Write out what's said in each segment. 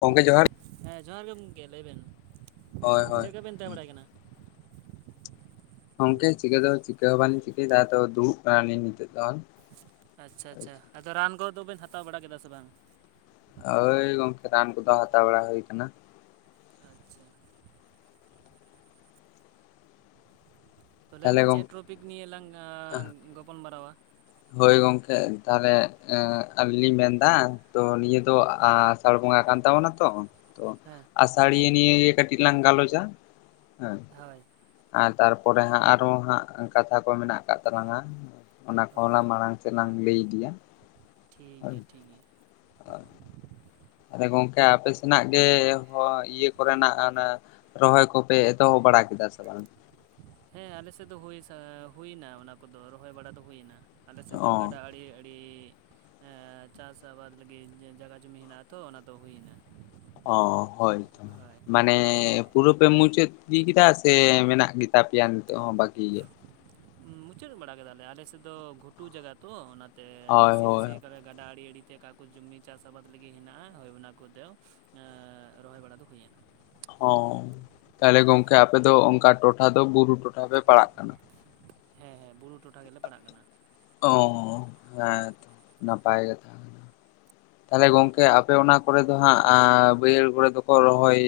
ᱜᱚᱢᱠᱮ ᱡᱚᱦᱟᱨ᱾ ᱦᱮᱸ ᱡᱚᱦᱟᱨ ᱜᱮ ᱜᱚᱢᱠᱮ ᱞᱟᱹᱭ ᱵᱮᱱ, ᱦᱳᱭ ᱪᱮᱫ ᱦᱳᱭ ᱞᱮᱠᱟ ᱵᱮᱱ ᱛᱟᱦᱮᱸ ᱵᱟᱲᱟᱭ ᱠᱟᱱᱟ? ᱜᱚᱢᱠᱮ ᱪᱤᱠᱟᱹ ᱫᱚ ᱪᱤᱠᱟᱹ ᱦᱚᱸ ᱵᱟᱝᱞᱤᱧ ᱪᱤᱠᱟᱹᱭᱫᱟ᱾ ᱟᱫᱚ ᱫᱩᱲᱩᱵ ᱠᱟᱱᱟᱞᱤᱧ ᱱᱤᱛᱚᱜ ᱫᱚ᱾ ᱟᱪᱪᱷᱟ ᱟᱪᱪᱷᱟ ᱟᱫᱚ ᱨᱟᱱ ᱠᱚᱫᱚ ᱵᱮᱱ ᱦᱟᱛᱟᱣ ᱵᱟᱲᱟ ᱠᱮᱫᱟ ᱥᱮ ᱵᱟᱝ? ᱦᱳᱭ ᱜᱚᱝᱠᱮ ᱨᱟᱱ ᱠᱚᱫᱚ ᱦᱟᱛᱟᱣ ᱵᱟᱲᱟ ᱦᱩᱭ ᱠᱟᱱᱟ᱾ ᱟᱪᱪᱷᱟ᱾ ᱛᱚ ᱞᱟᱹᱭ ᱛᱟᱦᱚᱞᱮ ᱵᱮᱱ ᱪᱮᱫ ᱜᱚᱝᱠᱮ ᱴᱨᱚᱯᱤᱠ ᱱᱤᱭᱮ ᱞᱟᱝ ᱜᱟᱯᱟᱞᱢᱟᱨᱟᱣᱟ᱾ ᱦᱳᱭ ᱜᱚᱝᱠᱮ ᱛᱟᱦᱚᱞᱮ ᱟᱹᱞᱤᱧ ᱞᱤᱧ ᱢᱮᱱ ᱫᱟ ᱛᱚ ᱱᱤᱭᱟᱹ ᱫᱚ ᱟ ᱥᱟᱲ ᱵᱚᱸᱜᱟ ᱠᱟᱱ ᱛᱟᱵᱚᱱᱟ ᱛᱚ ᱛᱚ ᱦᱮᱸ ᱟᱥᱟᱹᱲᱤ ᱱᱤᱭᱮ ᱜᱮ ᱠᱟᱹᱴᱤᱡ ᱞᱟᱝ ᱜᱟᱞᱚᱪᱟ ᱦᱮᱸ᱾ ᱦᱳᱭ᱾ ᱟᱨ ᱛᱟᱨᱯᱚᱨᱮ ᱦᱟᱸᱜ ᱟᱨᱦᱚ ᱦᱟᱸᱜ ᱠᱟᱛᱷᱟ ᱠᱚ ᱢᱮᱱᱟᱜ ᱠᱟᱜ ᱛᱟᱞᱟᱝᱟ ᱚᱱᱟ ᱚ ᱠᱚᱦᱚᱞᱟᱝ ᱢᱟᱲᱟᱝ ᱥᱮᱞᱟᱝ ᱞᱟᱹᱭ ᱤᱫᱤᱭᱟ᱾ ᱴᱷᱤᱠ ᱜᱮᱭᱟ ᱴᱷᱤᱠ ᱜᱮᱭᱟ᱾ [inaudible] ᱟᱫᱚ ᱜᱚᱝᱠᱮ ᱟᱯᱮ ᱥᱮᱱᱟᱜ ᱜᱮ ᱦᱚ ᱤᱭᱟᱹ ᱠᱚᱨᱮᱱᱟᱜ ᱚᱱᱮ ᱨᱚᱦᱚᱭ ᱠᱚᱯᱮ ᱮᱛᱚᱦᱚᱵ ᱵᱟᱲᱟ ᱠᱮᱫᱟ ᱥᱮ ᱵᱟᱝ? ᱦᱮᱸ ᱟᱞᱮᱥᱮᱫ ᱫᱚ ᱦᱩᱭ ᱥᱟ ᱮᱸ ᱦᱩᱭᱱᱟ ᱚᱱᱟ ᱠᱚᱫᱚ ᱨᱚᱦᱚᱭ ᱵᱟᱲᱟ ᱫᱚ ᱦᱩᱭ ᱮᱱᱟ᱾ ᱟᱞᱮ ᱥᱮᱫ ᱚ ᱫᱚ ᱜᱟᱰᱟ ᱟᱲᱮ ᱟᱹᱲᱤ ᱮᱸ ᱪᱟᱥ ᱟᱵᱟᱫᱽ ᱞᱟᱹᱜᱤᱫ ᱡᱟᱜᱟ ᱡᱩᱢᱤ ᱦᱮᱸᱱᱟᱜ ᱟᱛᱚ ᱚᱱᱟ ᱫᱚ ᱦᱩᱭᱱᱟ᱾ ᱚ ᱦᱳᱭ ᱛᱚ ᱦᱳᱭ ᱢᱟᱱᱮ ᱯᱩᱨᱟᱹ ᱯᱮ ᱢᱩᱪᱟᱹᱫ ᱤᱫᱤ ᱠᱮᱫᱟ ᱥᱮ ᱢᱮᱱᱟᱜ ᱜᱮᱛᱟ ᱯᱮᱭᱟ ᱱᱤᱛᱚᱜ ᱦᱚᱸ ᱵᱟᱹᱠᱤ ᱜᱮ? ᱢᱩᱪᱟᱹᱫ ᱵᱟᱲᱟ ᱠᱮᱫᱟᱞᱮ ᱟᱞᱮ ᱥᱮᱫ ᱫᱚ ᱜᱷᱩᱴᱩ ᱡᱟᱜᱟ ᱛᱚ ᱚᱱᱟᱛᱮ ᱦᱳᱭ ᱱᱟᱥᱮ ᱦᱳᱭ ᱱᱟᱥᱮ [unintelligible] ᱜᱟᱰᱟ ᱟᱲᱮ ᱟᱲᱮᱛᱮ ᱚᱠᱟ ᱠᱚ ᱡᱩᱢᱤ ᱪᱟᱥ ᱟᱵᱟᱫ ᱞᱟᱹᱜᱤᱫ ᱦᱮᱸᱱᱟᱜᱼᱟ ᱦᱳᱭ ᱚᱱᱟ ᱠᱚᱫᱚ ᱨᱚᱦᱚᱭ ᱵᱟᱲᱟ ᱫᱚ ᱦᱩᱭᱱᱟ᱾ ᱚᱸ ᱛᱟᱦᱚᱞᱮ ᱜᱚᱝᱠᱮ ᱟᱯᱮ ᱫᱚ ᱚᱱᱠᱟ ᱴᱚᱴᱷᱟ ᱫᱚ ᱵᱩᱨᱩ ᱴᱚᱴᱷᱟ ᱯᱮ ᱯᱟᱲᱟᱜ ᱠᱟᱱᱟ? ᱦᱮᱸ ᱦᱮᱸ ᱵᱩᱨᱩ ᱴᱚᱴᱷᱟ ᱜᱮᱞᱮ ᱯᱟᱲᱟᱜ ᱠᱟᱱᱟ᱾ ᱚ ᱦᱮᱸ ᱛᱚ ᱱᱟᱯᱟᱭ ᱜᱮ ᱛᱟᱦᱮᱸ ᱠᱟᱱᱟ ᱛᱟᱦᱚᱞᱮ ᱜᱚᱝᱠᱮ ᱟᱯᱮ ᱚᱱᱟ ᱠᱚᱨᱮ ᱫᱚ ᱦᱟᱸ ᱵᱟ. ᱭᱦᱟ. ᱲ ᱠᱚᱨᱮ ᱫᱚᱠᱚ ᱨᱚᱦᱚᱭ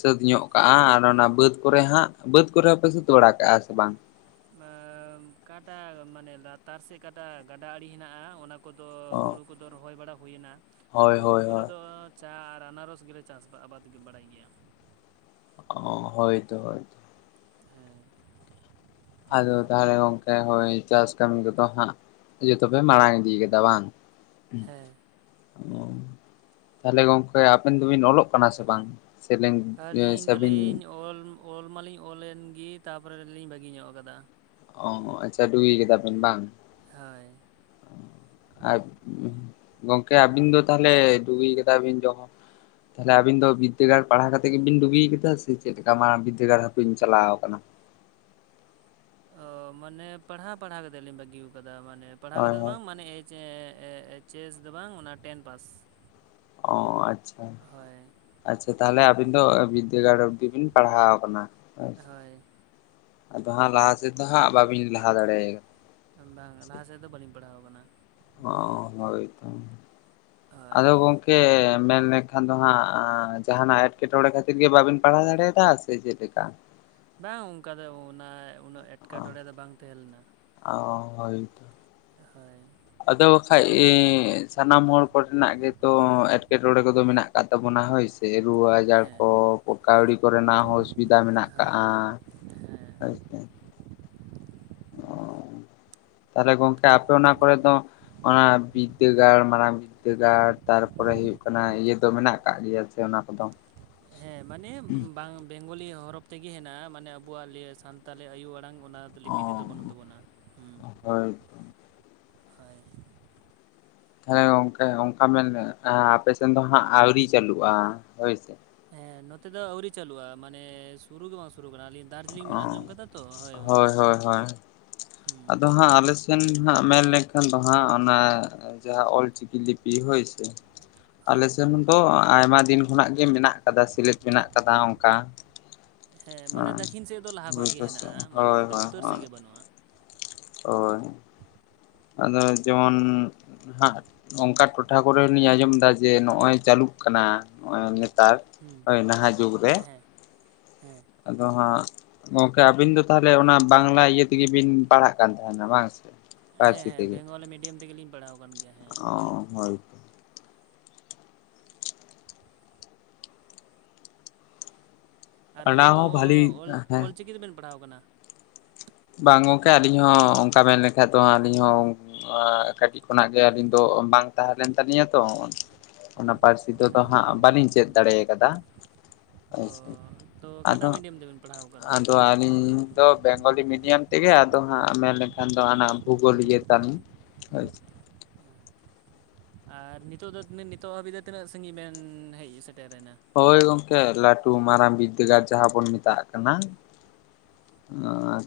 ᱥᱟᱹᱛ ᱧᱚᱜ ᱠᱟᱜᱼᱟ ᱟᱨ ᱚᱱᱟ ᱵᱟᱹᱫᱽ ᱠᱚᱨᱮ ᱦᱟᱸᱜ ᱵᱟᱹᱫᱽ ᱠᱚᱨᱮ ᱦᱚᱸᱯᱮ ᱥᱟᱹᱛ ᱵᱟᱲᱟ ᱠᱟᱜᱼᱟ ᱥᱮ ᱵᱟᱝ? ᱟᱸ ᱠᱟᱸᱴᱟ ᱢᱟᱱᱮ ᱞᱟᱛᱟᱨ ᱥᱮᱫ ᱠᱟᱸᱴᱟ ᱜᱟᱰᱟ ᱟᱲᱮ ᱦᱮᱸᱱᱟᱜᱼᱟ ᱚᱱᱟ ᱠᱚ ᱠᱚᱫᱚ ᱚ ᱦᱩᱲᱩ ᱠᱚᱫᱚ ᱨᱚᱦᱚᱭ ᱵᱟᱲᱟ ᱦᱩᱭᱮᱱᱟ, ᱟᱨ ᱦᱳᱭ ᱜᱷᱩᱴᱩ ᱦᱳᱭ ᱠᱚᱨᱮ ᱦᱳᱭ ᱫᱚ ᱪᱟ ᱟᱨ ᱟᱱᱟᱨᱚᱥ ᱜᱮᱞᱮ ᱪᱟᱥ ᱟᱵᱟᱫᱽ ᱜᱮ ᱵᱟᱲᱟᱭ ᱜᱮᱭᱟ᱾ ᱚ ᱦᱳᱭ ᱛᱚ ᱦᱳᱭ᱾ ᱦᱮᱸ᱾ ᱦᱟᱞᱠᱟᱜᱮ ᱜᱚᱢᱠᱮ ᱦᱳᱭ ᱪᱟᱥ ᱠᱟᱹᱢᱤ ᱠᱚᱫᱚ ᱦᱟᱸᱜ ᱤᱭᱟᱹ ᱛᱚᱯᱮ ᱢᱟᱲᱟᱝ ᱤᱫᱤ‌‌ ᱠᱟᱫᱟ ᱵᱟᱝ? ᱦᱮᱸ ᱦᱩᱸ ᱚ ᱛᱟᱦᱞᱮ ᱜᱚᱝᱠᱮ ᱟᱵᱮᱱ ᱫᱚᱵᱤᱱ ᱚᱞᱚᱜ ᱠᱟᱱᱟ ᱥᱮ ᱵᱟᱝ? ᱥᱮᱵᱤᱱ ᱟᱹᱞᱤᱧ ᱥᱮᱵᱤᱱ ᱫᱚᱞᱤᱧᱞ ᱚᱞ ᱢᱟᱞᱤᱧ ᱚᱞ ᱮᱱᱜᱤ ᱛᱟᱨᱯᱚᱨᱮᱞᱤᱧ ᱵᱟᱹᱜᱤ ᱧᱚᱜ ᱠᱟᱫᱟ᱾ ᱚ ᱟᱪᱪᱷᱟ ᱰᱩᱜᱤ ᱠᱟᱫᱟᱵᱤᱱ ᱵᱟᱝ? ᱦᱳᱭ ᱟᱨ ᱜᱚᱝᱠᱮ ᱟᱹᱵᱤᱱ ᱫᱚ ᱛᱟᱦᱟᱞᱮ ᱰᱩᱜᱤ ᱠᱟᱛ ᱵᱤᱱ ᱡᱚᱢᱚᱱ ᱛᱟᱦᱚᱞᱮ ᱟᱵᱤᱱ ᱫᱚ ᱵᱤᱫᱽᱫᱟᱹᱜᱟᱲ ᱯᱟᱲᱦᱟᱣ ᱠᱟᱛᱮᱫ ᱜᱮᱵᱤᱱ ᱰᱟᱜᱤ ᱠᱟᱫᱟ ᱥᱮ ᱪᱮᱫ ᱞᱮᱠᱟ ᱢᱟ ᱵᱤᱫᱽᱫᱟᱹᱜᱟᱲ ᱦᱚᱸ ᱵᱤᱱ ᱪᱟᱞᱟᱣ ᱠᱟᱱᱟ? ᱚ ᱢᱟᱱᱮ ᱯᱟᱲᱦᱟᱣ ᱯᱟᱲᱦᱟᱣ ᱠᱟᱛᱮᱫ ᱞᱤᱧ ᱵᱟᱹᱜᱤ ᱠᱟᱫᱟ ᱢᱟᱱᱮ ᱯᱟᱲᱦᱟᱣ ᱦᱳᱭ ᱠᱟᱛᱮᱫ ᱫᱚ ᱦᱳᱭ ᱵᱟᱝ ᱢᱟᱱᱮ ᱮᱡ ᱪᱮ ᱮ ᱪᱮᱥ ᱫᱚ ᱵᱟᱝ ᱚᱱᱟ ᱴᱮᱱ ᱯᱟᱥ᱾ ᱚ ᱟᱪᱪᱷᱟ᱾ ᱦᱳᱭ ᱟᱪᱪᱷᱟ ᱛᱟᱦᱞᱮ ᱟᱹᱵᱤᱱ ᱫᱚ ᱵᱤᱫᱽᱫᱟᱹᱜᱟᱲ ᱚᱯᱫᱤ ᱵᱤᱱ ᱯᱟᱲᱦᱟᱣ ᱠᱟᱱᱟ ᱦᱮᱸᱥᱮ᱾ ᱦᱳᱭ ᱟᱫᱚ ᱦᱟᱸᱜ ᱞᱟᱦᱟ ᱥᱮᱫ ᱫᱚ ᱦᱟᱸᱜ ᱵᱟᱹᱵᱤᱱ ᱞᱟᱦᱟ ᱫᱟᱲᱮᱭ ᱵᱟᱝ ᱞᱟᱦᱟ ᱥᱮᱫ ᱫᱚ ᱵᱟᱹᱞᱤᱧ ᱯᱟᱲᱦᱟᱣ ᱠᱟᱱᱟ᱾ ᱚ ᱦᱚᱭ ᱛᱚ ᱦᱳᱭ ᱟᱫᱚ ᱜᱚᱝ ᱠᱮ ᱢᱮᱱ ᱞᱮᱠᱷᱟᱱ ᱫᱚ ᱦᱟᱸᱜ ᱡᱟᱦᱟᱸᱱᱟᱜ ᱮᱴᱠᱮᱴᱚᱬᱮ ᱠᱷᱟᱹᱛᱤᱨ ᱜᱮ ᱵᱟᱵᱤᱱ ᱯᱟᱲᱦᱟᱣ ᱫᱟᱲᱮᱭᱟᱫᱟ ᱥᱮ ᱪᱮᱫᱮᱠᱟ? ᱵᱟᱝ ᱚᱱᱠᱟ ᱫᱚ ᱚᱱᱟ ᱩᱱᱟᱹᱜ ᱮᱴᱠᱮᱴᱚᱬᱮ ᱚ ᱫᱚ ᱵᱟᱝ ᱛᱟᱦᱮᱸ ᱞᱮᱱᱟ ᱦᱳᱭ ᱛᱚ᱾ ᱦᱳᱭ᱾ ᱟᱫᱚ ᱵᱟᱠᱷᱟᱡ ᱤ ᱥᱟᱱᱟᱢ ᱦᱚᱲ ᱠᱚᱨᱮᱱᱟᱜ ᱜᱮᱛᱚ ᱮᱴᱠᱮᱴᱚᱬᱮ ᱠᱚᱫᱚ ᱢᱮᱱᱟᱜ ᱠᱟᱜ ᱛᱟᱵᱚᱱᱟ ᱦᱳᱭ ᱥᱮ᱾ ᱥᱮ ᱨᱩᱣᱟᱹ ᱟᱡᱟᱨ ᱠᱚ ᱦᱮᱸ ᱠᱟᱹᱣᱰᱤ ᱠᱚᱨᱮᱱᱟᱜ ᱦᱚᱸ ᱚᱥᱩᱵᱤᱫᱷᱟ ᱢᱮᱱᱟᱜ ᱦᱳᱭ ᱠᱟᱜᱼᱟ ᱦᱮᱸ ᱟᱪᱪᱷᱟ ᱚ ᱯᱛᱟᱦᱚᱞᱮ ᱜᱚᱝᱠᱮ ᱟᱯᱮ ᱚᱱᱟ ᱠᱚᱨᱮ ᱫᱚ ᱚᱱᱟ ᱵᱤᱫᱽᱫᱟᱹᱜᱟᱲ ᱢᱟᱨᱟᱝ ᱵᱤᱫᱽᱫᱟᱹᱜᱟᱲ ᱛᱟᱨᱯᱚᱨᱮ ᱦᱩᱭᱩᱜ ᱠᱟᱱᱟ ᱤᱭᱟᱹ ᱫᱚ ᱢᱮᱱᱟᱜ ᱠᱟᱜ ᱜᱮᱭᱟ ᱥᱮ ᱚᱱᱟ ᱠᱚᱫᱚ? ᱦᱮᱸ ᱢᱟᱱᱮ ᱵᱟᱝ ᱵᱮᱝᱜᱚᱞᱤ ᱦᱚᱨᱚᱯ ᱛᱮᱜᱮ ᱦᱮᱱᱟᱜᱼᱟ ᱢᱟᱱᱮ ᱟᱵᱚᱣᱟᱜ ᱞᱤᱭᱮ ᱥᱟᱱᱛᱟᱞᱤ ᱟᱭᱳ ᱟᱲᱟᱝ ᱚᱱᱟ ᱞᱤᱯᱤ ᱛᱮᱫᱚ ᱵᱟᱹᱱᱩᱜ ᱛᱟᱵᱚᱱᱟ ᱦᱩ ᱦᱳᱭ ᱦᱳᱭ ᱛᱟᱦᱚᱞᱮ ᱜᱚᱝᱠᱮ ᱚᱱᱠᱟ ᱢᱮᱱ ᱞᱮ ᱟᱯᱮᱥᱮᱱ ᱫᱚ ᱦᱟᱸᱜ ᱟᱹᱣᱨᱤ ᱪᱟᱹᱞᱩᱜᱼᱟ ᱦᱳᱭ ᱥᱮ ᱦᱮᱸ ᱱᱚᱛᱮ ᱫᱚ ᱟᱹᱣᱨᱤ ᱪᱟᱹᱞᱩᱜᱼᱟ ᱢᱟᱱᱮ ᱥᱩᱨᱩ ᱜᱮ ᱵᱟᱝ ᱥᱩᱨᱩ ᱠᱟᱱᱟ ᱟᱹᱞᱤᱧ ᱫᱟᱨᱡᱤᱞᱤᱝ ᱚ ᱵᱮᱱ ᱟᱸᱡᱚᱢ ᱠᱟᱫᱟ ᱛᱚ ᱦᱳᱭ ᱚᱱᱛᱮ ᱦᱩᱸ ᱦᱟ ᱟᱞᱮ ᱥᱮ ᱜᱟᱱ ᱦᱟᱜ ᱢᱮᱱ ᱞᱮᱠᱷᱟᱱ ᱫᱚ ᱦᱟᱸᱜ ᱚᱱᱟ ᱡᱟᱦᱟᱸ ᱚᱞᱪᱤᱠᱤ ᱞᱤᱯᱤ ᱦᱳᱭ ᱥᱮ ᱟᱞᱮ ᱦᱳᱭ ᱥᱮᱱ ᱫᱚ ᱟᱭᱢᱟ ᱫᱤᱱ ᱠᱷᱚᱱᱟᱜ ᱜᱮ ᱢᱮᱱᱟᱜ ᱠᱟᱫᱟ ᱥᱤᱞᱮᱫ ᱢᱮᱱᱟᱜ ᱠᱟᱫᱟ ᱚᱱᱠᱟ ᱚ ᱠᱷᱤᱱ ᱥᱮᱫ ᱫᱚ ᱞᱟᱦᱟ ᱠᱷᱚᱱᱟᱜ ᱜᱮ ᱦᱮᱱᱟᱜᱼᱟ ᱢᱟᱱᱮ ᱱᱚᱛᱮ ᱩᱛᱛᱚᱨ ᱥᱮᱫ ᱜᱮ ᱵᱟᱹᱱᱩᱜᱼᱟ ᱚᱳᱭ ᱟᱫᱚ ᱡᱮᱢᱚᱱ ᱦᱟᱸᱜ ᱚᱱᱠᱟ ᱴᱚᱴᱷᱟ ᱠᱚᱨᱮ ᱞᱤᱧ ᱟᱸᱡᱚᱢ ᱮᱫᱟ ᱡᱮ ᱱᱚᱜᱼᱚᱭ ᱪᱟᱹᱞᱩᱜ ᱠᱟᱱᱟ ᱱᱚᱜᱚᱭ ᱱᱮ ᱦᱩᱸ ᱦᱮᱸ ᱦᱮᱸ ᱦᱮᱸ ᱟᱫᱚ ᱦᱟᱸᱜ ᱜᱚᱝᱠᱮ ᱟᱹᱵᱤᱱ ᱫᱚ ᱛᱟᱦᱚᱞᱮ ᱚᱱᱟ ᱵᱟᱝᱞᱟ ᱤᱭᱟᱹ ᱛᱮᱜᱮ ᱵᱤᱱ ᱯᱟᱲᱦᱟᱜ ᱠᱟᱱ ᱛᱟᱦᱮᱱᱟ ᱵᱟᱝ ᱥᱮ ᱦᱮᱸ ᱯᱟᱹᱨᱥᱤ ᱦᱮᱸ ᱛᱮᱜᱮ ᱵᱮᱝᱜᱚᱞᱤ ᱢᱤᱰᱤᱭᱟᱢ ᱛᱮᱜᱮᱞᱤᱧ ᱯᱟᱲᱦᱟᱣ ᱟᱠᱟᱱ ᱜᱮᱭᱟ ᱦᱮᱸ ᱚ ᱦᱳᱭ ᱟᱨ ᱚᱱᱟ ᱟᱹᱵᱤᱱ ᱫᱚ ᱦᱚᱸ ᱵᱷᱟᱞᱤ ᱚᱞ ᱦᱮᱸ ᱚᱞᱪᱤᱠᱤ ᱛᱮᱵᱮᱱ ᱯᱟᱲᱦᱟᱣ ᱠᱟᱱᱟ? ᱵᱟᱝ ᱜᱚᱝᱠᱮ ᱟᱹᱞᱤᱧ ᱦᱚᱸ ᱚᱱᱠᱟ ᱢᱮᱱ ᱞᱮᱠᱷᱟ ᱫᱚ ᱟᱹᱞᱤᱧ ᱦᱚᱸ ᱠᱟᱹᱴᱤᱡ ᱠᱷᱚᱱᱟᱜ ᱜᱮ ᱟᱹᱞᱤᱧ ᱫᱚ ᱵᱟᱝ ᱛᱟᱦᱮᱸ ᱞᱮᱱ ᱛᱟᱹᱞᱤᱧᱟ ᱛᱚ ᱚᱱᱟ ᱯᱟᱹᱨᱥᱤ ᱫᱚ ᱛᱚ ᱦᱮᱸ ᱦᱟᱸᱜ ᱵᱟᱹᱞᱤᱧ ᱪᱮᱫ ᱫᱟᱲᱮ ᱠᱟᱫᱟ ᱦᱳᱭ ᱚ ᱥᱮ ᱛᱚ ᱟᱫᱚ ᱚᱠᱟᱴᱟᱜ ᱢᱤᱰᱤᱭᱟᱢ ᱛᱮᱵᱮᱱ ᱯᱟᱲᱦᱟᱣ ᱟᱠᱟᱫᱟ ᱟᱫᱚ ᱟᱹᱞᱤᱧ ᱫᱚ ᱵᱮᱝᱜᱚᱞᱤ ᱢᱤᱰᱤᱭᱟᱢ ᱛᱮᱜᱮ ᱟᱫᱚ ᱦᱟᱸᱜ ᱢᱮᱱ ᱞᱮᱠᱷᱟᱱ ᱫᱚ ᱦᱟᱱᱟ ᱵᱷᱩᱜᱳᱞ ᱤᱭᱟᱹ ᱛᱟᱞᱤᱧ ᱦᱳᱭ ᱟᱨ ᱱᱤᱛᱚᱜ ᱫᱚ ᱱᱤᱛᱚᱜ ᱦᱟᱹᱵᱤᱡ ᱫᱚ ᱛᱤᱱᱟᱹᱜ ᱥᱟᱺᱜᱤᱧ ᱵᱮᱱ ᱦᱮᱡ ᱥᱮᱴᱮᱨ ᱮᱱᱟ? ᱦᱳᱭ ᱜᱚᱝᱠᱮ ᱞᱟᱹᱴᱩ ᱢᱟᱨᱟᱝ ᱵᱤᱫᱽᱫᱟᱹᱜᱟᱲ ᱡᱟᱦᱟᱸ ᱵᱚᱱ ᱢᱮᱛᱟᱜ ᱠᱟᱱᱟ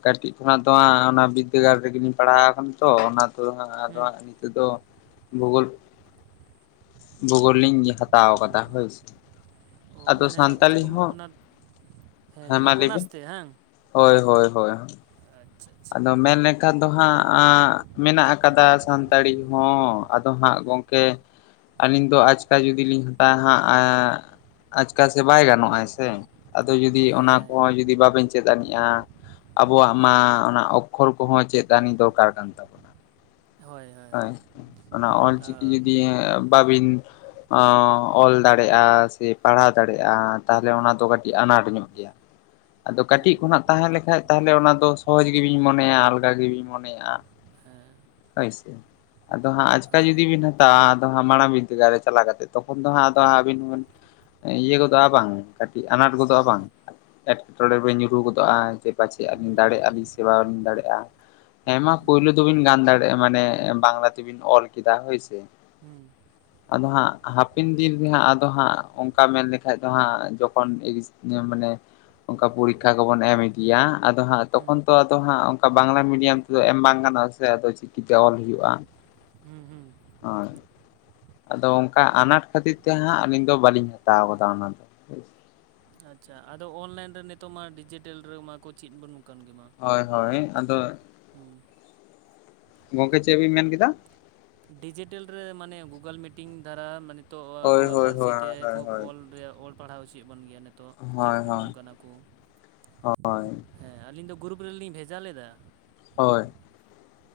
ᱠᱟᱹᱴᱤᱡ ᱠᱷᱚᱱᱟᱜ ᱫᱚ ᱦᱟᱸᱜ ᱚᱱᱟ ᱵᱤᱫᱽᱫᱟᱹᱜᱟᱲ ᱨᱮᱜᱮᱞᱤᱧ ᱯᱟᱲᱦᱟᱣ ᱟᱠᱟᱱᱟ ᱛᱚ ᱚᱱᱟ ᱫᱚ ᱦᱟᱜ ᱟᱨᱚ ᱦᱩᱸ ᱦᱟᱜ ᱱᱤᱛᱚᱜ ᱫᱚ ᱵᱷᱩᱜᱳᱞ ᱵᱷᱩᱜᱳᱞ ᱞᱤᱧ ᱦᱟᱛᱟᱣ ᱠᱟᱫᱟ ᱦᱳᱭ ᱥᱮ ᱚ ᱟᱫᱚ ᱢᱟᱱᱮ ᱪᱮᱫ ᱥᱟᱱᱛᱟᱲᱤ ᱠᱚ ᱦᱚᱸ ᱚᱱᱟ ᱦᱮᱸ ᱢᱟ ᱡᱮᱢᱚᱱ ᱚᱱᱟᱨᱥ ᱞᱟᱹᱭᱵᱤᱱ? ᱛᱮ ᱦᱳᱭ ᱦᱳᱭ ᱦᱳᱭ ᱮᱫ ᱟᱫᱚ ᱢᱮᱱᱮᱠ ᱠᱟ ᱫᱚ ᱦᱟᱸᱜ ᱢᱮᱱᱟᱜ ᱟᱠᱟᱫᱟ ᱥᱟᱱᱛᱟᱲᱤ ᱦᱚᱸ ᱟᱫᱚ ᱦᱟᱸᱜ ᱜᱚᱝᱠᱮ ᱟᱹᱞᱤᱧ ᱫᱚ ᱟᱪᱠᱟ ᱡᱩᱫᱤ ᱞᱤᱧ ᱦᱟᱛᱟᱣᱟ ᱦᱟᱸᱜ ᱮ ᱟᱪᱠᱟ ᱥᱮ ᱵᱟᱭ ᱜᱟᱱᱚᱜᱟᱭ ᱥᱮ ᱟᱫᱚ ᱡᱩᱫᱤ ᱚᱱᱟ ᱦᱮᱸ ᱠᱚᱦᱚᱸ ᱡᱩᱫᱤ ᱵᱟᱵᱮᱱ ᱪᱮᱫ ᱟᱹᱱᱤᱡᱼᱟ ᱟᱵᱚᱣᱟᱜ ᱢᱟ ᱦᱮᱸ ᱚᱠᱠᱷᱚᱨ ᱠᱚᱦᱚᱸ ᱪᱮᱫ ᱫᱟᱱᱤ ᱫᱚᱨᱠᱟᱨ ᱠᱟᱱ ᱛᱟᱢᱟ ᱦᱮᱸ ᱦᱳᱭ ᱦᱳᱭ ᱮ ᱚᱱᱟ ᱚᱞ ᱦᱳᱭ ᱚ ᱪᱤᱠᱤ ᱡᱩᱫᱤ ᱵᱟᱹᱵᱤᱱ ᱟ ᱚᱞ ᱫᱟᱲᱮᱭᱟᱜᱼᱟ ᱥᱮ ᱯᱟᱲᱦᱟᱣ ᱫᱟᱲᱭᱟᱜᱼᱟ ᱛᱟᱦᱚᱞᱮ ᱚᱱᱟ ᱫᱚ ᱠᱟᱹᱴᱤᱡ ᱟᱱᱟᱴ ᱧᱚᱜ ᱜᱮᱭᱟ [unintelligible] ᱟᱫᱚ ᱦᱩᱸ ᱠᱟᱹᱴᱤᱡ ᱠᱷᱚᱱᱟᱜ ᱛᱟᱦᱮᱸ ᱞᱮᱠᱟᱡ ᱛᱟᱦᱚᱞᱮ ᱚᱱᱟ ᱫᱚ ᱥᱚᱦᱚᱡ ᱜᱮᱵᱤᱱ ᱢᱚᱱᱮᱭᱟ ᱟᱞᱜᱟ ᱜᱮᱵᱤᱱ ᱢᱚᱱᱮᱭᱟ᱾ ᱦᱮᱸ ᱦᱳᱭ ᱥᱮ ᱟᱫᱚ ᱦᱟᱸᱜ ᱟᱪᱠᱟ ᱦᱳᱭ ᱡᱩᱫᱤ ᱵᱤᱱ ᱦᱟᱛᱟᱣᱟ ᱟᱫᱚ ᱦᱟᱸᱜ ᱢᱟᱲᱟᱝ ᱵᱤᱫᱫᱟᱹᱜᱟᱲᱨᱮ ᱪᱟᱞᱟᱣ ᱠᱟᱛᱮᱫ ᱛᱚᱠᱷᱚᱱ ᱫᱚ ᱦᱟᱸᱜ ᱟᱫᱚ ᱟᱵᱤᱱ ᱦᱚᱸᱵᱤᱱ ᱤᱭᱟᱹ ᱜᱚᱫᱚᱜ-ᱟ ᱵᱟᱝ᱾ ᱠᱟᱹᱴᱤᱡ ᱟᱱᱟᱴ ᱜᱚᱫᱚᱜ-ᱟ ᱦᱳᱭ ᱵᱟᱝ᱾ ᱮᱴᱠᱮᱴᱚᱬᱮ ᱨᱮᱵᱮᱱ ᱧᱩᱨᱦᱩ ᱜᱚᱫᱚᱜ-ᱟ ᱡᱮ ᱯᱟᱪᱮᱫ ᱟᱹᱵᱤᱱ ᱦᱩᱸ ᱫᱟᱲᱮᱜ-ᱟ ᱥᱮ ᱵᱟᱝ ᱵᱤᱱ ᱫᱟᱲᱮᱜ-ᱟ᱾ ᱦᱮᱸ ᱢᱟ ᱦᱩᱸ ᱯᱳᱭᱞᱳ ᱫᱚᱵᱤᱱ ᱜᱟᱱ ᱫᱟᱲᱮᱜ-ᱟ, ᱢᱟᱱᱮ ᱵᱟᱝᱞᱟ ᱛᱮᱵᱤᱱ ᱚᱞ ᱠᱮᱫᱟ ᱦᱳᱭᱥᱮ ᱦᱩᱸ᱾ [unintelligible] ᱟᱫᱚ ᱦᱟᱸᱜ ᱦᱟᱯᱮᱱ ᱫᱤᱱ ᱨᱮ ᱦᱟᱸᱜ ᱟᱫᱚ ᱦᱟᱸᱜ ᱚᱱᱠᱟ ᱢᱮᱱ ᱞᱮᱠᱷᱟᱡ ᱫᱚ ᱦᱟᱸᱜ ᱡᱚᱠᱷᱚᱱ ᱢᱟᱱᱮ ᱚᱱᱠᱟ ᱯᱚᱨᱤᱠᱠᱷᱟ ᱠᱚᱵᱚᱱ ᱮᱢᱮᱫ ᱜᱮᱭᱟ ᱟᱫᱚ ᱦᱟᱸᱜ ᱦᱩᱸ ᱛᱚᱠᱷᱚᱱ ᱛᱚ ᱟᱫᱚ ᱦᱟᱸᱜ ᱚᱱᱠᱟ ᱵᱟᱝᱞᱟ ᱢᱤᱰᱤᱭᱟᱢ ᱛᱮᱫᱚ ᱮᱢ ᱵᱟᱝ ᱜᱟᱱᱚᱜ-ᱟ ᱥᱮ ᱟᱫᱚ ᱪᱤᱠᱤᱛᱮ ᱚᱞ ᱦᱩᱭᱩᱜ-ᱟ᱾ ᱦᱩᱭᱩᱜ-ᱟ᱾ ᱦᱩᱸ ᱦᱩᱸ᱾ ᱦᱳᱭ ᱟᱫᱚ ᱚᱱᱠᱟ ᱟᱱᱟᱴ ᱠᱷᱟᱹᱛᱤᱨ ᱛᱮ ᱦᱟᱸᱜ ᱟᱹᱞᱤᱧ ᱫᱚ ᱵᱟᱹᱞᱤᱧ ᱦᱟᱛᱟᱣ ᱠᱟᱫᱟ ᱚᱱᱟ ᱫᱚ ᱾ ᱟᱪᱪᱷᱟ ᱟᱫᱚ ᱚᱱᱞᱟᱭᱤᱱ ᱨᱮ ᱱᱤᱛᱚᱜ ᱢᱟ ᱰᱤᱡᱤᱴᱮᱞ ᱨᱮ ᱢᱟ ᱠᱚ ᱪᱮᱫ ᱵᱟᱹᱱᱩᱜ ᱠᱟᱱ ᱜᱮ ᱢᱟ ᱾ ᱦᱳᱭ ᱦᱳᱭ, ᱟᱫᱚ ᱦᱩᱸ᱾ ᱜᱚᱝᱠᱮ ᱪᱮᱫ ᱵᱤᱱ ᱢᱮᱱ ᱠᱮᱫᱟ? ᱰᱤᱡᱤᱴᱮᱞ ᱨᱮ ᱢᱟᱱᱮ ᱜᱩᱜᱩᱞ ᱢᱤᱴᱤᱝ ᱫᱟᱨᱟ ᱢᱟᱱᱮ ᱱᱤᱛᱚᱜ ᱦᱳᱭ ᱟᱵᱚᱣᱟᱜ ᱦᱳᱭ ᱯᱟᱹᱨᱥᱤ ᱦᱳᱭ ᱛᱮ ᱦᱳᱭ ᱠᱚ ᱦᱳᱭ ᱚᱞ ᱨᱮ ᱚᱞ ᱯᱟᱲᱦᱟᱣ ᱚᱪᱚᱭᱮᱫ ᱵᱚᱱ ᱜᱮᱭᱟ ᱱᱤᱛᱚᱜ᱾ ᱤᱛᱚᱜ ᱪᱮᱫ ᱦᱳᱭ ᱟᱵᱚᱱ ᱦᱳᱭ ᱠᱟᱱᱟ ᱠᱚ ᱦᱳᱭ ᱦᱮᱸ ᱟᱹᱞᱤᱧ ᱫᱚ ᱜᱨᱩᱯ ᱨᱮᱞᱤᱧ ᱵᱷᱮᱡᱟ ᱞᱮᱫᱟ ᱾ ᱦᱳᱭ ᱾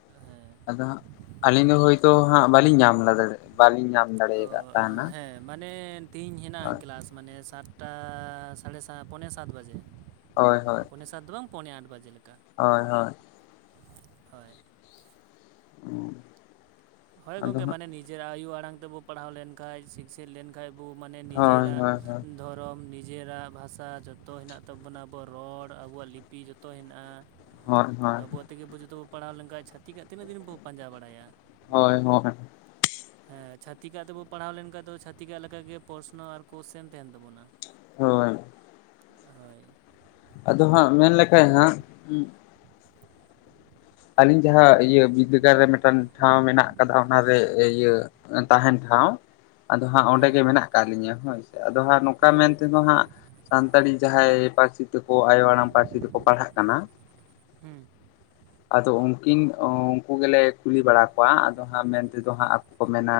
ᱦᱮᱸ᱾ ᱟᱫᱚ ᱦᱟᱸᱜ ᱟᱹᱞᱤᱧ ᱫᱚ ᱦᱳᱭᱛᱳ ᱦᱟᱸᱜ ᱵᱟᱹᱞᱤᱧ ᱧᱟᱢ ᱞᱮᱫ ᱵᱟᱞᱤᱧ ᱚ ᱦᱮᱸ ᱢᱟᱱᱮ ᱛᱦᱤᱧ ᱦᱮᱱᱟᱜ-ᱟ ᱦᱳᱭ ᱠᱮᱞᱟᱥ᱾ ᱢᱟᱱᱮ ᱥᱟᱛᱴᱟ ᱥᱟᱲᱮᱥᱟ ᱯᱚᱱᱮ ᱥᱟᱛ ᱵᱟᱡᱮ ᱾ ᱦᱳᱭ ᱦᱳᱭ ᱾ ᱯᱚᱱᱮ ᱥᱟᱛ ᱫᱚ ᱵᱟᱝ ᱯᱚᱱᱮ ᱟᱴ ᱵᱟᱡᱮ ᱞᱮᱠᱟ ᱾ ᱦᱳᱭ ᱦᱳᱭ ᱾ ᱦᱳᱭ ᱾ [unintelligible] ᱦᱳᱭ ᱟᱫᱚ ᱜᱚᱝᱠᱮ ᱦᱟᱸᱜ ᱢᱟᱱᱮ ᱱᱤᱡᱮᱨᱟᱜ ᱟᱭᱳ ᱟᱲᱟᱝ ᱛᱮᱵᱚ ᱯᱟᱲᱦᱟᱣ ᱞᱮᱱᱠᱷᱟᱡ ᱥᱤᱠᱥ ᱞᱮᱱ ᱠᱷᱟᱡ ᱵᱚ ᱢᱟᱱᱮ ᱦᱳᱭ ᱱᱤᱡᱮᱨᱟᱜ ᱦᱳᱭ ᱫᱷᱚᱨᱚᱢ ᱱᱤᱡᱮᱨᱟᱜ ᱵᱷᱟᱥᱟ ᱡᱚᱛᱚ ᱦᱮᱱᱟᱜ ᱛᱟᱵᱚᱱᱟ ᱟᱵᱚᱣᱟᱜ ᱨᱚᱲ ᱟᱵᱚᱣᱟᱜ ᱞᱤᱯᱤ ᱡᱚᱛᱚ ᱦᱮᱱᱟᱜ-ᱟ᱾ ᱦᱳᱭ ᱦᱳᱭ ᱾ ᱛᱮᱜᱮ ᱵᱚ ᱡᱚᱛᱚ ᱠᱚ ᱯᱟᱲᱟᱣ ᱞᱮᱠᱷᱟᱡ ᱪᱟᱹᱤᱠᱟᱜ ᱛᱤᱱᱟᱹᱜ ᱫᱤᱱ ᱵᱚ ᱯᱟᱧᱡᱟ ᱵᱟᱲᱟᱭᱟ᱾ ᱦᱳᱭ ᱦᱳᱭ ᱾ ᱦᱮᱸ ᱪᱷᱟᱛᱤᱠᱟᱜ ᱛᱮᱵᱚ ᱯᱟᱲᱦᱟᱣ ᱞᱮᱱᱠᱷᱟᱡ ᱫᱚ ᱪᱷᱟᱛᱤᱠᱟᱜ ᱞᱮᱠᱟᱜᱮ ᱯᱨᱚᱥᱱᱚ ᱟᱨ ᱠᱚᱳᱥᱪᱮᱱ ᱛᱟᱦᱮᱱ ᱛᱟᱵᱚᱱᱟ᱾ ᱦᱳᱭ ᱾ ᱦᱳᱭ ᱾ ᱟᱫᱚ ᱦᱟᱸᱜ ᱢᱮᱱᱞᱮᱠᱷᱟᱡ ᱦᱟᱸᱜ ᱟᱹᱞᱤᱧ ᱡᱟᱦᱟᱸ ᱤᱭᱟᱹ ᱵᱤᱫᱫᱟᱹᱜᱟᱲ ᱨᱮ ᱢᱤᱫᱴᱟᱝ ᱴᱷᱟᱶ ᱢᱮᱱᱟᱜ ᱟᱠᱟᱫᱟ ᱚᱱᱟᱨᱮ ᱤᱭᱟᱹ ᱛᱟᱦᱮᱱ ᱴᱷᱟᱶ ᱾ ᱟᱫᱚ ᱦᱟᱸᱜ ᱚᱸᱰᱮᱜ ᱦᱮᱸ ᱜᱮ ᱢᱮᱱᱟᱜ ᱠᱟᱜ ᱞᱤᱧᱟᱹ ᱦᱳᱭ ᱥᱮ ᱟᱫᱚ ᱦᱟᱸᱜ ᱱᱚᱝᱠᱟ ᱦᱳᱭ ᱢᱮᱱ ᱛᱮᱦᱚ ᱦᱟᱸᱜ ᱥᱟᱱᱛᱟᱲᱤ ᱡᱟᱦᱟᱸᱭ ᱯᱟᱹᱨᱥᱤ ᱛᱮᱠᱚ ᱟᱭᱳ ᱟᱲᱟᱝ ᱯᱟᱹᱨᱥᱤ ᱛᱮᱠᱚ ᱯᱟᱲᱦᱟᱜ ᱠᱟᱱᱟ ᱦᱩᱸ ᱾ ᱟᱫᱚ ᱩᱱᱠᱤᱱ ᱩᱱᱠᱩ ᱜᱮᱞᱮ ᱠᱩᱞᱤ ᱵᱟᱲᱟ ᱠᱚᱣᱟ ᱟᱫᱚ ᱦᱟᱸᱜ ᱢᱮᱱ ᱛᱮᱫᱚ ᱦᱟᱸᱜ ᱟᱠᱚ ᱠᱚ ᱢᱮᱱᱟ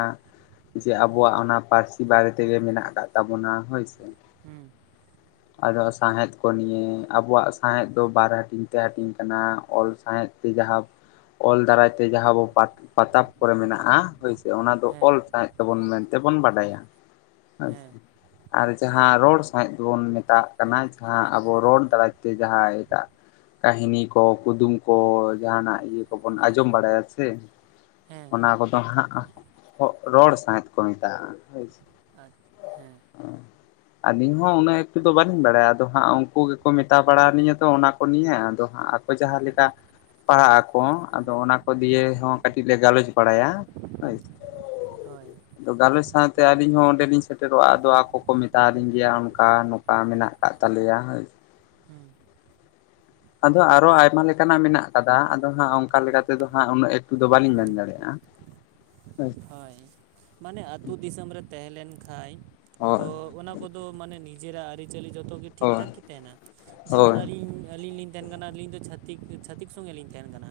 ᱡᱮ ᱟᱵᱚᱣᱟᱜ ᱚᱱᱟ ᱯᱟᱹᱨᱥᱤ ᱵᱟᱨᱮ ᱛᱮᱜᱮ ᱢᱮᱱᱟᱜ ᱟᱠᱟᱜ ᱛᱟᱵᱚᱱᱟ ᱦᱳᱭᱥᱮ ᱾ ᱦᱩᱸ ᱾ [unintelligible] ᱟᱫᱚ ᱥᱟᱸᱦᱮᱫ ᱠᱚ ᱱᱤᱭᱮ ᱟᱵᱚᱣᱟᱜ ᱥᱟᱶᱦᱮᱫ ᱫᱚ ᱵᱟᱨ ᱦᱟᱹᱴᱤᱧ ᱛᱮ ᱦᱟᱹᱴᱤᱧ ᱠᱟᱱᱟ, ᱚᱞ ᱥᱟᱸᱦᱮᱫ ᱥᱮ ᱡᱟᱦᱟᱸ ᱚᱞ ᱫᱟᱨᱟᱭᱛᱮ ᱡᱟᱦᱟᱸ ᱟᱵᱚ ᱯᱟᱛ ᱯᱟᱛᱚᱵ ᱠᱚᱨᱮ ᱢᱮᱱᱟᱜᱼᱟ ᱦᱳᱭᱥᱮ ᱾ ᱚᱱᱟ ᱫᱚ ᱦᱮᱸ ᱚᱞ ᱥᱟᱣᱦᱮᱸᱫ ᱛᱟᱵᱚᱱ ᱢᱮᱱ ᱛᱮᱵᱚᱱ ᱵᱟᱰᱟᱭᱟ ᱾ ᱦᱳᱭ ᱥᱮ ᱦᱮᱸ ᱾ ᱟᱨ ᱡᱟᱦᱟᱸ ᱨᱚᱲ ᱥᱟᱦᱮᱸᱫ ᱫᱚᱵᱚᱱ ᱢᱮᱛᱟᱜ ᱠᱟᱱᱟ ᱡᱟᱦᱟᱸ ᱟᱵᱚ ᱨᱚᱲ ᱫᱟᱨᱟᱭ ᱛᱮ ᱡᱟᱦᱟᱸ ᱮᱴᱟᱜ ᱠᱟᱹᱦᱤᱱᱤ ᱠᱚ, ᱠᱩᱫᱩᱢ ᱠᱚ ᱡᱟᱦᱱᱟᱜ ᱤᱭᱟᱹ ᱠᱚᱵᱚᱱ ᱟᱸᱡᱚᱢ ᱵᱟᱲᱟᱭᱟ ᱥᱮ ᱦᱮᱸ ᱚᱱᱟ ᱠᱚᱫᱚ ᱦᱟᱸᱜ [unintelligible] ᱨᱚᱲ ᱥᱟᱶᱦᱮᱫ ᱠᱚ ᱢᱮᱛᱟᱜᱼᱟ ᱾ ᱟᱪ ᱦᱮᱸ ᱾ ᱟᱹᱞᱤᱧ ᱦᱚᱸ ᱩᱱᱟᱹᱜ ᱮᱠᱴᱩ ᱫᱚ ᱵᱟᱹᱞᱤᱧ ᱵᱟᱲᱟᱭᱟ ᱟᱫᱚ ᱦᱟᱸᱜ ᱩᱱᱠᱩ ᱜᱮᱠᱚ ᱢᱮᱛᱟ ᱵᱟᱲᱟ ᱟᱹᱞᱤᱧᱟ ᱛᱚ ᱚᱱᱟ ᱠᱚ ᱱᱤᱭᱟᱹ, ᱟᱫᱚ ᱦᱟᱸᱜ ᱟᱠᱚ ᱡᱟᱦᱟᱸ ᱞᱮᱠᱟ ᱯᱟᱲᱦᱟᱜ ᱟᱠᱚ ᱟᱫᱚ ᱚᱱᱟ ᱠᱚ ᱦᱩᱸ ᱫᱤᱭᱮ ᱦᱚᱸ ᱠᱟᱹᱴᱤᱡ ᱞᱮ ᱜᱟᱞᱚᱪ ᱵᱟᱲᱟᱭᱟ ᱦᱳᱭ ᱥᱮ ᱾ ᱦᱳᱭ ᱾ ᱟᱫᱚ ᱜᱟᱞᱚᱪ ᱥᱟᱶᱛᱮ ᱟᱹᱞᱤᱧ ᱦᱚᱸ ᱚᱸᱰᱮᱞᱤᱧ ᱥᱮᱴᱮᱨᱚᱜᱼᱟ ᱟᱫᱚ ᱟᱠᱚ ᱠᱚ ᱢᱮᱛᱟᱣ ᱟᱞᱤᱧ ᱜᱮᱭᱟ ᱚᱱᱠᱟ ᱱᱚᱝᱠᱟ ᱢᱮᱱᱟᱜ ᱟᱠᱟᱫ ᱛᱟᱞᱮᱭᱟ ᱦᱳᱭ ᱾ ᱦᱩᱸ ᱾ ᱟᱫᱚ ᱟᱨᱚ ᱟᱭᱢᱟ ᱞᱮᱠᱟᱱᱟᱜ ᱢᱮᱱᱟᱜ ᱠᱟᱫᱟ, ᱟᱫᱚ ᱦᱟᱸᱜ ᱚᱱᱠᱟ ᱦᱩᱸ ᱞᱮᱠᱟ ᱛᱮᱫᱚ ᱦᱟᱸᱜ ᱩᱱᱟᱹᱜ ᱮᱠᱴᱩ ᱫᱚ ᱵᱟᱹᱞᱤᱧ ᱢᱮᱱ ᱫᱟᱲᱮᱜᱼᱟ ᱦᱳᱭ ᱾ ᱦᱳᱭ ᱢᱟᱱᱮ ᱟᱛᱳ ᱫᱤᱥᱚᱢ ᱨᱮ ᱛᱟᱦᱮᱸ ᱞᱮᱱ ᱠᱷᱟᱡ ᱫᱚ ᱦᱳᱭ ᱚᱱᱟ ᱠᱚᱫᱚ ᱢᱟᱱᱮ ᱱᱤᱡᱮᱨᱟᱜ ᱟᱹᱨᱤᱪᱟᱹᱞᱤ ᱡᱷᱚᱛᱚ ᱜᱮ ᱴᱷᱤᱠ ᱴᱷᱟᱠ ᱦᱳᱭ ᱜᱮ ᱛᱟᱦᱮᱱᱟ ᱡᱮᱢᱚᱱ ᱦᱳᱭ ᱟᱞᱤᱧ ᱟᱞᱤᱧ ᱞᱤᱧ ᱛᱟᱦᱮᱱ ᱠᱟᱱᱟ ᱟᱹᱞᱤᱧ ᱫᱚ ᱪᱷᱟᱹᱛᱤᱠ ᱪᱷᱟᱹᱛᱤᱠ ᱥᱚᱸᱜᱮ ᱞᱤᱧ ᱛᱟᱦᱮᱱ ᱠᱟᱱᱟ,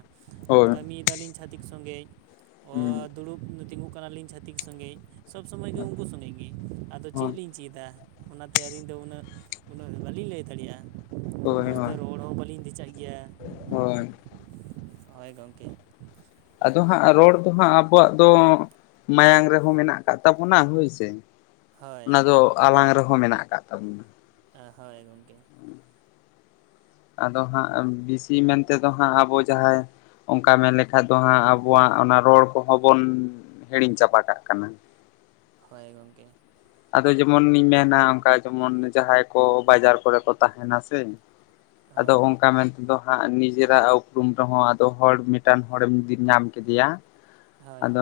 ᱦᱳᱭ ᱦᱳᱭ ᱠᱟᱹᱢᱤᱭᱮᱫᱟᱞᱤᱧ ᱪᱷᱟᱹᱛᱤᱠ ᱥᱚᱸᱜᱮᱡ ᱾ ᱚ ᱫᱩᱲᱩᱵ ᱛᱤᱸᱜᱩᱜ ᱠᱟᱱᱟ ᱞᱤᱧ ᱪᱷᱟᱹᱛᱤᱠ ᱥᱚᱸᱜᱮᱡ ᱥᱚᱵ ᱥᱚᱢᱚᱭ ᱜᱮ ᱩᱱᱠᱩ ᱥᱚᱸᱜᱮ ᱜᱮ ᱟᱫᱚ ᱦᱳᱭ ᱪᱮᱫ ᱞᱤᱧ ᱪᱮᱫᱟ ᱚᱱᱟᱛᱮ ᱟᱹᱞᱤᱧ ᱫᱚ ᱩᱱᱟᱹᱜ ᱩᱱᱟᱹᱜ ᱵᱟᱹᱞᱤᱧ ᱞᱟᱹᱭ ᱫᱟᱲᱮᱜᱼᱟ ᱾ ᱦᱳᱭ ᱢᱚᱡᱽ ᱛᱮ ᱦᱳᱭ ᱨᱚᱲ ᱦᱚᱸ ᱵᱟᱹᱞᱤᱧ ᱫᱮᱪᱟᱜ ᱜᱮᱭᱟ ᱾ ᱦᱳᱭ ᱾ ᱦᱳᱭ ᱜᱚᱢᱠᱮ ᱾ ᱟᱫᱚ ᱦᱟᱸᱜ ᱨᱚᱲ ᱫᱚ ᱦᱟᱸᱜ ᱟᱵᱚᱣᱟᱜ ᱫᱚ ᱢᱟᱭᱟᱝ ᱨᱮᱦᱚᱸ ᱢᱮᱱᱟᱜ ᱟᱠᱟᱜ ᱛᱟᱵᱚᱱᱟ ᱦᱳᱭ ᱥᱮ ᱾ ᱚᱱᱟ ᱦᱳᱭ ᱫᱚ ᱟᱞᱟᱝ ᱨᱮᱦᱚᱸ ᱢᱮᱱᱟᱜ ᱟᱠᱟᱫ ᱛᱟᱵᱚᱱᱟ ᱾ ᱮᱸ ᱦᱳᱭ ᱜᱚᱢᱠᱮ ᱾ ᱟᱫᱚ ᱦᱟᱸᱜ ᱵᱮᱥᱤ ᱢᱮᱱ ᱛᱮᱫᱚ ᱦᱟᱸᱜ ᱟᱵᱚ ᱡᱟᱦᱟᱸᱭ ᱚᱱᱠᱟ ᱢᱮᱱᱞᱠᱷᱟᱡ ᱫᱚ ᱦᱟᱸᱜ ᱟᱵᱚᱣᱟᱜ ᱚᱱᱟ ᱨᱚᱲ ᱠᱚᱦᱚᱸ ᱵᱚᱱ ᱦᱤᱲᱤᱧ ᱪᱟᱵᱟ ᱠᱟᱜ ᱠᱟᱱᱟ ᱾ ᱦᱳᱭ ᱜᱚᱢᱠᱮ ᱾ ᱟᱫᱚ ᱡᱮᱢᱚᱱᱤᱧ ᱢᱮᱱᱟ ᱚᱱᱠᱟ ᱡᱮᱢᱚᱱ ᱡᱟᱦᱟᱸᱭ ᱠᱚ ᱵᱟᱡᱟᱨ ᱠᱚᱨᱮ ᱠᱚ ᱛᱟᱦᱮᱱᱟ ᱥᱮ ᱟᱫᱚ ᱦᱳᱭ ᱚᱱᱠᱟ ᱢᱮᱱ ᱟᱫᱚ ᱦᱟᱸᱜ ᱱᱤᱡᱮᱨᱟᱜ ᱩᱯᱨᱩᱢ ᱨᱮᱦᱚᱸ ᱟᱫᱚ ᱦᱚᱲ ᱢᱤᱫᱴᱟᱱ ᱦᱚᱲᱮᱢ ᱫᱤᱢ ᱧᱟᱢ ᱠᱮᱫᱮᱭᱟ ᱦᱳᱭ ᱟᱫᱚ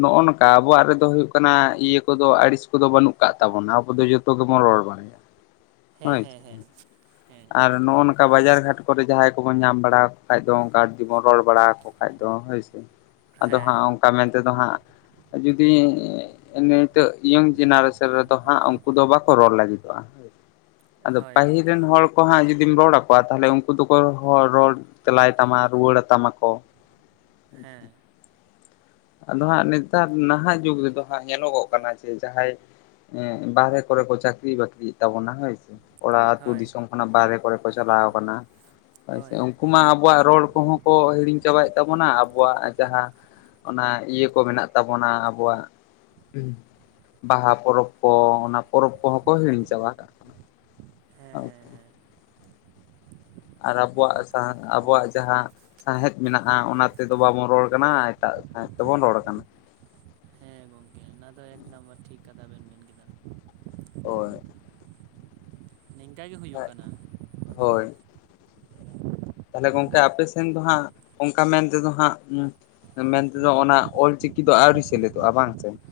ᱱᱚᱜᱼᱚ ᱱᱚᱝᱠᱟ ᱟᱵᱚᱣᱟᱜ ᱨᱮᱫᱚ ᱦᱩᱭᱩᱜ ᱠᱟᱱᱟ ᱤᱭᱟᱹ ᱠᱚᱫᱚ ᱟᱹᱲᱤᱥ ᱠᱚᱫᱚ ᱵᱟᱹᱱᱩᱜ ᱠᱟᱫ ᱛᱟᱵᱚᱱᱟ ᱟᱵᱚ ᱫᱚ ᱡᱚᱛᱚ ᱜᱮᱵᱚᱱ ᱨᱚᱲ ᱵᱟᱲᱟᱭᱟ ᱾ ᱦᱮᱸ ᱦᱳᱭ ᱥᱮ, ᱦᱮᱸ ᱦᱮᱸ ᱦᱮᱸ ᱟᱨ ᱱᱚᱜᱼᱚ ᱱᱚᱝᱠᱟ ᱵᱟᱡᱟᱨ ᱜᱷᱟᱴ ᱠᱚᱨᱮ ᱡᱟᱦᱟᱸᱭ ᱠᱚᱵᱚᱱ ᱧᱟᱢ ᱵᱟᱲᱟ ᱠᱚ ᱠᱷᱟᱡ ᱫᱚ ᱚᱱᱠᱟ ᱡᱩᱫᱤ ᱵᱚᱱ ᱨᱚᱲ ᱵᱟᱲᱟᱭᱟᱠᱚ ᱠᱷᱟᱡ ᱫᱚ ᱦᱳᱭ ᱥᱮ ᱾ ᱟᱫᱚ ᱦᱮᱸ ᱦᱟᱸᱜ ᱚᱱᱠᱟ ᱢᱮᱱᱛᱮ ᱫᱚ ᱦᱟᱸᱜ, ᱡᱩᱫᱤᱻ ᱱᱤᱛᱚᱜ ᱤᱭᱟᱹᱝ ᱟᱞᱮ ᱥᱮᱫ ᱨᱮᱫᱚ ᱦᱟᱸᱜ ᱩᱱᱠᱩ ᱫᱚ ᱵᱟᱠᱚ ᱨᱚᱲ ᱞᱟᱹᱜᱤᱫᱚᱜ-ᱟ, ᱟᱫᱚ ᱦᱳᱭ ᱯᱟᱹᱦᱤᱞ ᱜᱚᱢᱠᱮ ᱨᱮᱱ ᱦᱚᱲ᱾ ᱦᱚᱲ ᱠᱚ ᱦᱟᱸᱜ ᱡᱩᱫᱤᱢ ᱨᱚᱲ ᱟᱠᱚᱣᱟ ᱛᱟᱦᱚᱸᱞᱮ ᱩᱱᱠᱩ ᱫᱚᱠᱚ ᱦᱚᱲ ᱨᱚᱲ ᱛᱮᱞᱟᱭ ᱛᱟᱢᱟ ᱨᱩᱣᱟᱹᱲᱟ ᱛᱟᱢᱟ ᱠᱚ᱾ ᱦᱮᱸ, ᱟᱫᱚ ᱦᱟᱸᱜ ᱱᱮᱛᱟᱨ ᱱᱟᱦᱟᱜ ᱡᱩᱜᱽ ᱨᱮᱫᱚ ᱦᱟᱸᱜ ᱧᱮᱞᱚᱜᱚᱜ ᱠᱟᱱᱟ ᱡᱮ ᱡᱟᱦᱟᱸᱭ᱾ ᱮ ᱵᱟᱦᱨᱮ ᱠᱚᱨᱮ ᱠᱚ ᱪᱟᱠᱨᱤ-ᱵᱟᱠᱨᱤ ᱮᱫ ᱛᱟᱵᱚᱱᱟ ᱦᱳᱭ᱾ ᱚᱲᱟᱜ ᱟᱹᱛᱩ ᱦᱳᱭ ᱫᱤᱥᱚᱢ ᱠᱷᱚᱱᱟᱜ ᱵᱟᱦᱨᱮ ᱠᱚᱨᱮ ᱠᱚ ᱪᱟᱞᱟᱣ ᱠᱟᱱᱟ ᱦᱳᱭ ᱥᱮ᱾ ᱩᱱᱠᱩ ᱢᱟ ᱟᱵᱚᱣᱟᱜ ᱨᱚᱲ ᱠᱚᱦᱚᱸ ᱠᱚ ᱦᱤᱲᱤᱧ ᱪᱟᱵᱟᱭᱮᱫ ᱛᱟᱵᱚᱱᱟ ᱟᱵᱚᱣᱟᱜ ᱡᱟᱦᱟᱸ᱾ ᱚᱱᱟ ᱤᱭᱟᱹ ᱠᱚ ᱢᱮᱱᱟᱜ ᱛᱟᱵᱚᱱᱟ ᱟᱵᱚᱣᱟᱜ ᱵᱟᱦᱟ ᱯᱚᱨᱚᱵᱽ ᱠᱚ, ᱚᱱᱟ ᱯᱚᱨᱚᱵᱽ ᱠᱚᱦᱚᱸ ᱠᱚ ᱦᱤᱲᱤᱧ ᱪᱟᱵᱟ ᱠᱟᱜ᱾ ᱦᱮᱸ ᱦᱳᱭ ᱦᱮᱸ ᱥᱮ, ᱦᱮᱸ, ᱟᱨ ᱟᱵᱚᱣᱟᱜ ᱥᱟᱦᱟ ᱟᱵᱚᱣᱟᱜ ᱡᱟᱦᱟᱸ ᱥᱟᱸᱣᱦᱮᱫ ᱢᱮᱱᱟᱜ-ᱟ ᱚᱱᱟ ᱛᱮᱫᱚ ᱵᱟᱵᱚᱱ ᱨᱚᱲ ᱠᱟᱱᱟ ᱮᱴᱟᱜ ᱥᱟᱸᱣᱦᱮᱫ ᱛᱮᱵᱚᱱ ᱨᱚᱲ ᱠᱟᱱᱟ᱾ ᱦᱮᱸ ᱜᱚᱝᱠᱮ ᱚᱱᱟ ᱫᱚ ᱮᱠᱫᱚᱢ ᱴᱷᱤᱠ ᱠᱟᱛᱷᱟ ᱵᱮᱱ ᱢᱮᱱ ᱠᱮᱫᱟ ᱾ ᱦᱳᱭ, ᱱᱤᱝᱠᱟᱜᱮ ᱦᱩᱭᱩᱜ ᱠᱟᱱᱟ ᱾ ᱦᱳᱭ, ᱛᱟᱦᱸᱞᱮ ᱜᱚᱝᱠᱮ ᱟᱯᱮ ᱥᱮᱱ ᱫᱚ ᱦᱟᱸᱜ, ᱚᱱᱠᱟ ᱢᱮᱱ ᱛᱮᱫᱚ ᱦᱟᱸᱜ ᱩ ᱢᱮᱱ ᱛᱮᱫᱚ ᱚᱱᱟ ᱚᱞ ᱪᱤᱠᱤ ᱫᱚ ᱟᱹᱣᱨᱤ ᱥᱮᱞᱮᱫᱚᱜ-ᱟ ᱵᱟᱝ ᱥᱮ ᱾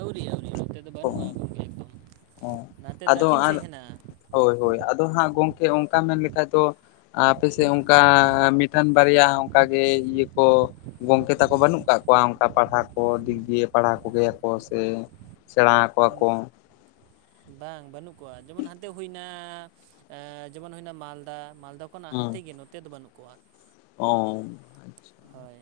ᱟᱹᱣᱨᱤ ᱟᱹᱣᱨᱤ ᱚᱱᱛᱮ ᱫᱚ ᱵᱟᱹᱱᱩᱜ-ᱟ ᱜᱚᱢᱠᱮ ᱮᱠᱫᱚᱢ, ᱱᱟᱛᱮ ᱟᱫᱚ ᱫᱟᱠᱷᱤᱱ ᱟᱨ ᱥᱮᱫ ᱦᱮᱱᱟᱜ-ᱟ ᱾ ᱦᱳᱭ ᱦᱳᱭ, ᱟᱫᱚ ᱦᱟᱸᱜ ᱜᱚᱝᱠᱮ ᱚᱱᱠᱟ ᱢᱮᱱ ᱞᱮᱠᱷᱟᱡ ᱫᱚ ᱟᱯᱮ ᱥᱮᱫ ᱚᱱᱠᱟ ᱢᱤᱫᱴᱟᱱ ᱵᱟᱨᱭᱟ ᱚᱱᱠᱟ ᱜᱮ ᱤᱭᱟᱹ ᱠᱚ ᱜᱚᱝᱠᱮ ᱛᱟᱠᱚ ᱵᱟᱹᱱᱩᱜ ᱠᱟᱜ ᱠᱚᱣᱟ ᱚᱱᱠᱟ ᱯᱟᱲᱦᱟᱣ ᱠᱚ ᱫᱤᱠ ᱫᱤᱭᱮ ᱯᱟᱲᱦᱟᱣ ᱠᱚᱜᱮᱭᱟᱠᱚ ᱥᱮ ᱥᱮᱬᱟ ᱟᱠᱚᱣᱟ ᱠᱚ᱾ ᱵᱟᱝ ᱵᱟᱹᱱᱩᱜ ᱠᱚᱣᱟ, ᱡᱮᱢᱚᱱ ᱦᱟᱱᱛᱮ ᱦᱩᱭᱱᱟᱻ ᱮᱻ ᱡᱮᱢᱚᱱ ᱦᱩᱭᱱᱟ ᱢᱟᱞᱫᱟ ᱢᱟᱞᱫᱟ ᱠᱷᱚᱱᱟᱜ ᱦᱩᱸ ᱦᱟᱱᱛᱮ ᱜᱮ ᱱᱚᱛᱮ ᱫᱚ ᱵᱟᱹᱱᱩᱜ ᱠᱚᱣᱟ᱾ ᱚ ᱟᱪᱪᱷᱟ, ᱦᱳᱭ,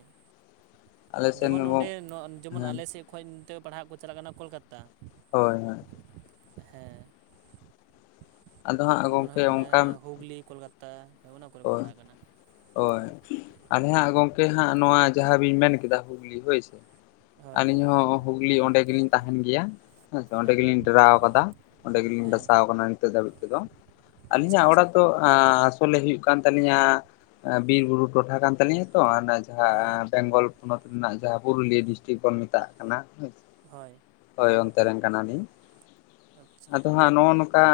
ᱟᱞᱮ ᱥᱮᱱ ᱡᱮᱢᱚᱱ ᱦᱚᱸ ᱱᱚᱸᱰᱮ ᱱᱚ ᱡᱮᱢᱚᱱ ᱦᱳᱭ ᱟᱞᱮᱥᱮᱫ ᱠᱷᱚᱡ ᱱᱚᱛᱮᱜ ᱯᱟᱲᱦᱟᱜ ᱠᱚ ᱪᱟᱞᱟᱜ ᱠᱟᱱᱟ ᱠᱳᱞᱠᱟᱛᱟ ᱾ ᱦᱳᱭ ᱦᱳᱭ, ᱦᱮᱸ, ᱟᱫᱚ ᱦᱟᱸᱜ ᱡᱮᱢᱚᱱ ᱜᱚᱝᱠᱮ ᱦᱩᱭᱱᱟ ᱚᱱᱠᱟ ᱦᱩᱜᱽᱞᱤ, ᱠᱳᱞᱠᱟᱛᱟ ᱚᱱᱟ ᱠᱚᱨᱮ ᱠᱚ ᱦᱳᱭ ᱯᱟᱲᱦᱟᱜ ᱠᱟᱱᱟ ᱾ ᱦᱳᱭ, ᱟᱞᱮ ᱦᱟᱸᱜ ᱜᱚᱝᱠᱮ ᱦᱟᱸᱜ ᱱᱚᱣᱟ ᱡᱟᱦᱟᱸ ᱵᱤᱱ ᱢᱮᱱ ᱠᱮᱫᱟ ᱦᱩᱜᱽᱞᱤ ᱦᱳᱭ ᱥᱮ ᱦᱳᱭ ᱟᱹᱞᱤᱧ ᱦᱚᱸ ᱦᱩᱜᱽᱞᱤ ᱚᱸᱰᱮ ᱜᱮᱞᱤᱧ ᱛᱟᱦᱮᱸᱱ ᱜᱮᱭᱟ ᱾ ᱦᱮᱸ ᱛᱚ ᱚᱸᱰᱮ ᱜᱮᱞᱤᱧ ᱰᱮᱨᱟᱣ ᱠᱟᱫᱟ, ᱚᱸᱰᱮ ᱜᱮᱞᱤᱧ ᱦᱮᱸ ᱰᱟᱥᱟᱣ ᱠᱟᱱᱟ ᱱᱤᱛᱚᱜ ᱫᱷᱟᱹᱵᱤᱡ ᱛᱮᱫᱚ ᱾ ᱟᱪᱪᱷᱟ ᱟᱹᱞᱤᱧᱟᱜ ᱟᱪᱪᱷᱟ ᱚᱲᱟᱜ ᱫᱚ ᱟᱻ ᱚᱞᱮ ᱦᱩᱭᱩᱜ ᱠᱟᱱ ᱛᱟᱹᱞᱤᱧᱟ, ᱵᱤᱨ ᱵᱩᱨᱩ ᱴᱚᱴᱷᱟ ᱠᱟᱱ ᱛᱟᱹᱞᱤᱧᱟ ᱛᱚ ᱚᱱᱟ ᱦᱮᱸ ᱡᱟᱦᱟᱸ ᱵᱮᱝᱜᱚᱞ ᱯᱚᱱᱚᱛ ᱨᱮᱱᱟᱜ ᱡᱟᱦᱟᱸ ᱯᱩᱨᱩᱞᱤᱭᱟᱹ ᱰᱤᱥᱴᱤᱠ ᱵᱚᱱ ᱢᱮᱛᱟᱜ ᱠᱟᱱᱟ ᱦᱳᱭ᱾ ᱦᱳᱭ, ᱦᱳᱭ ᱚᱱᱛᱮ ᱨᱮᱱ ᱠᱟᱱᱟ ᱞᱤᱧ, ᱟᱪᱪᱷᱟ ᱟᱫᱚ ᱦᱩᱸ ᱦᱟᱸᱜ ᱱᱚᱜ-ᱚ ᱱᱚᱝᱠᱟ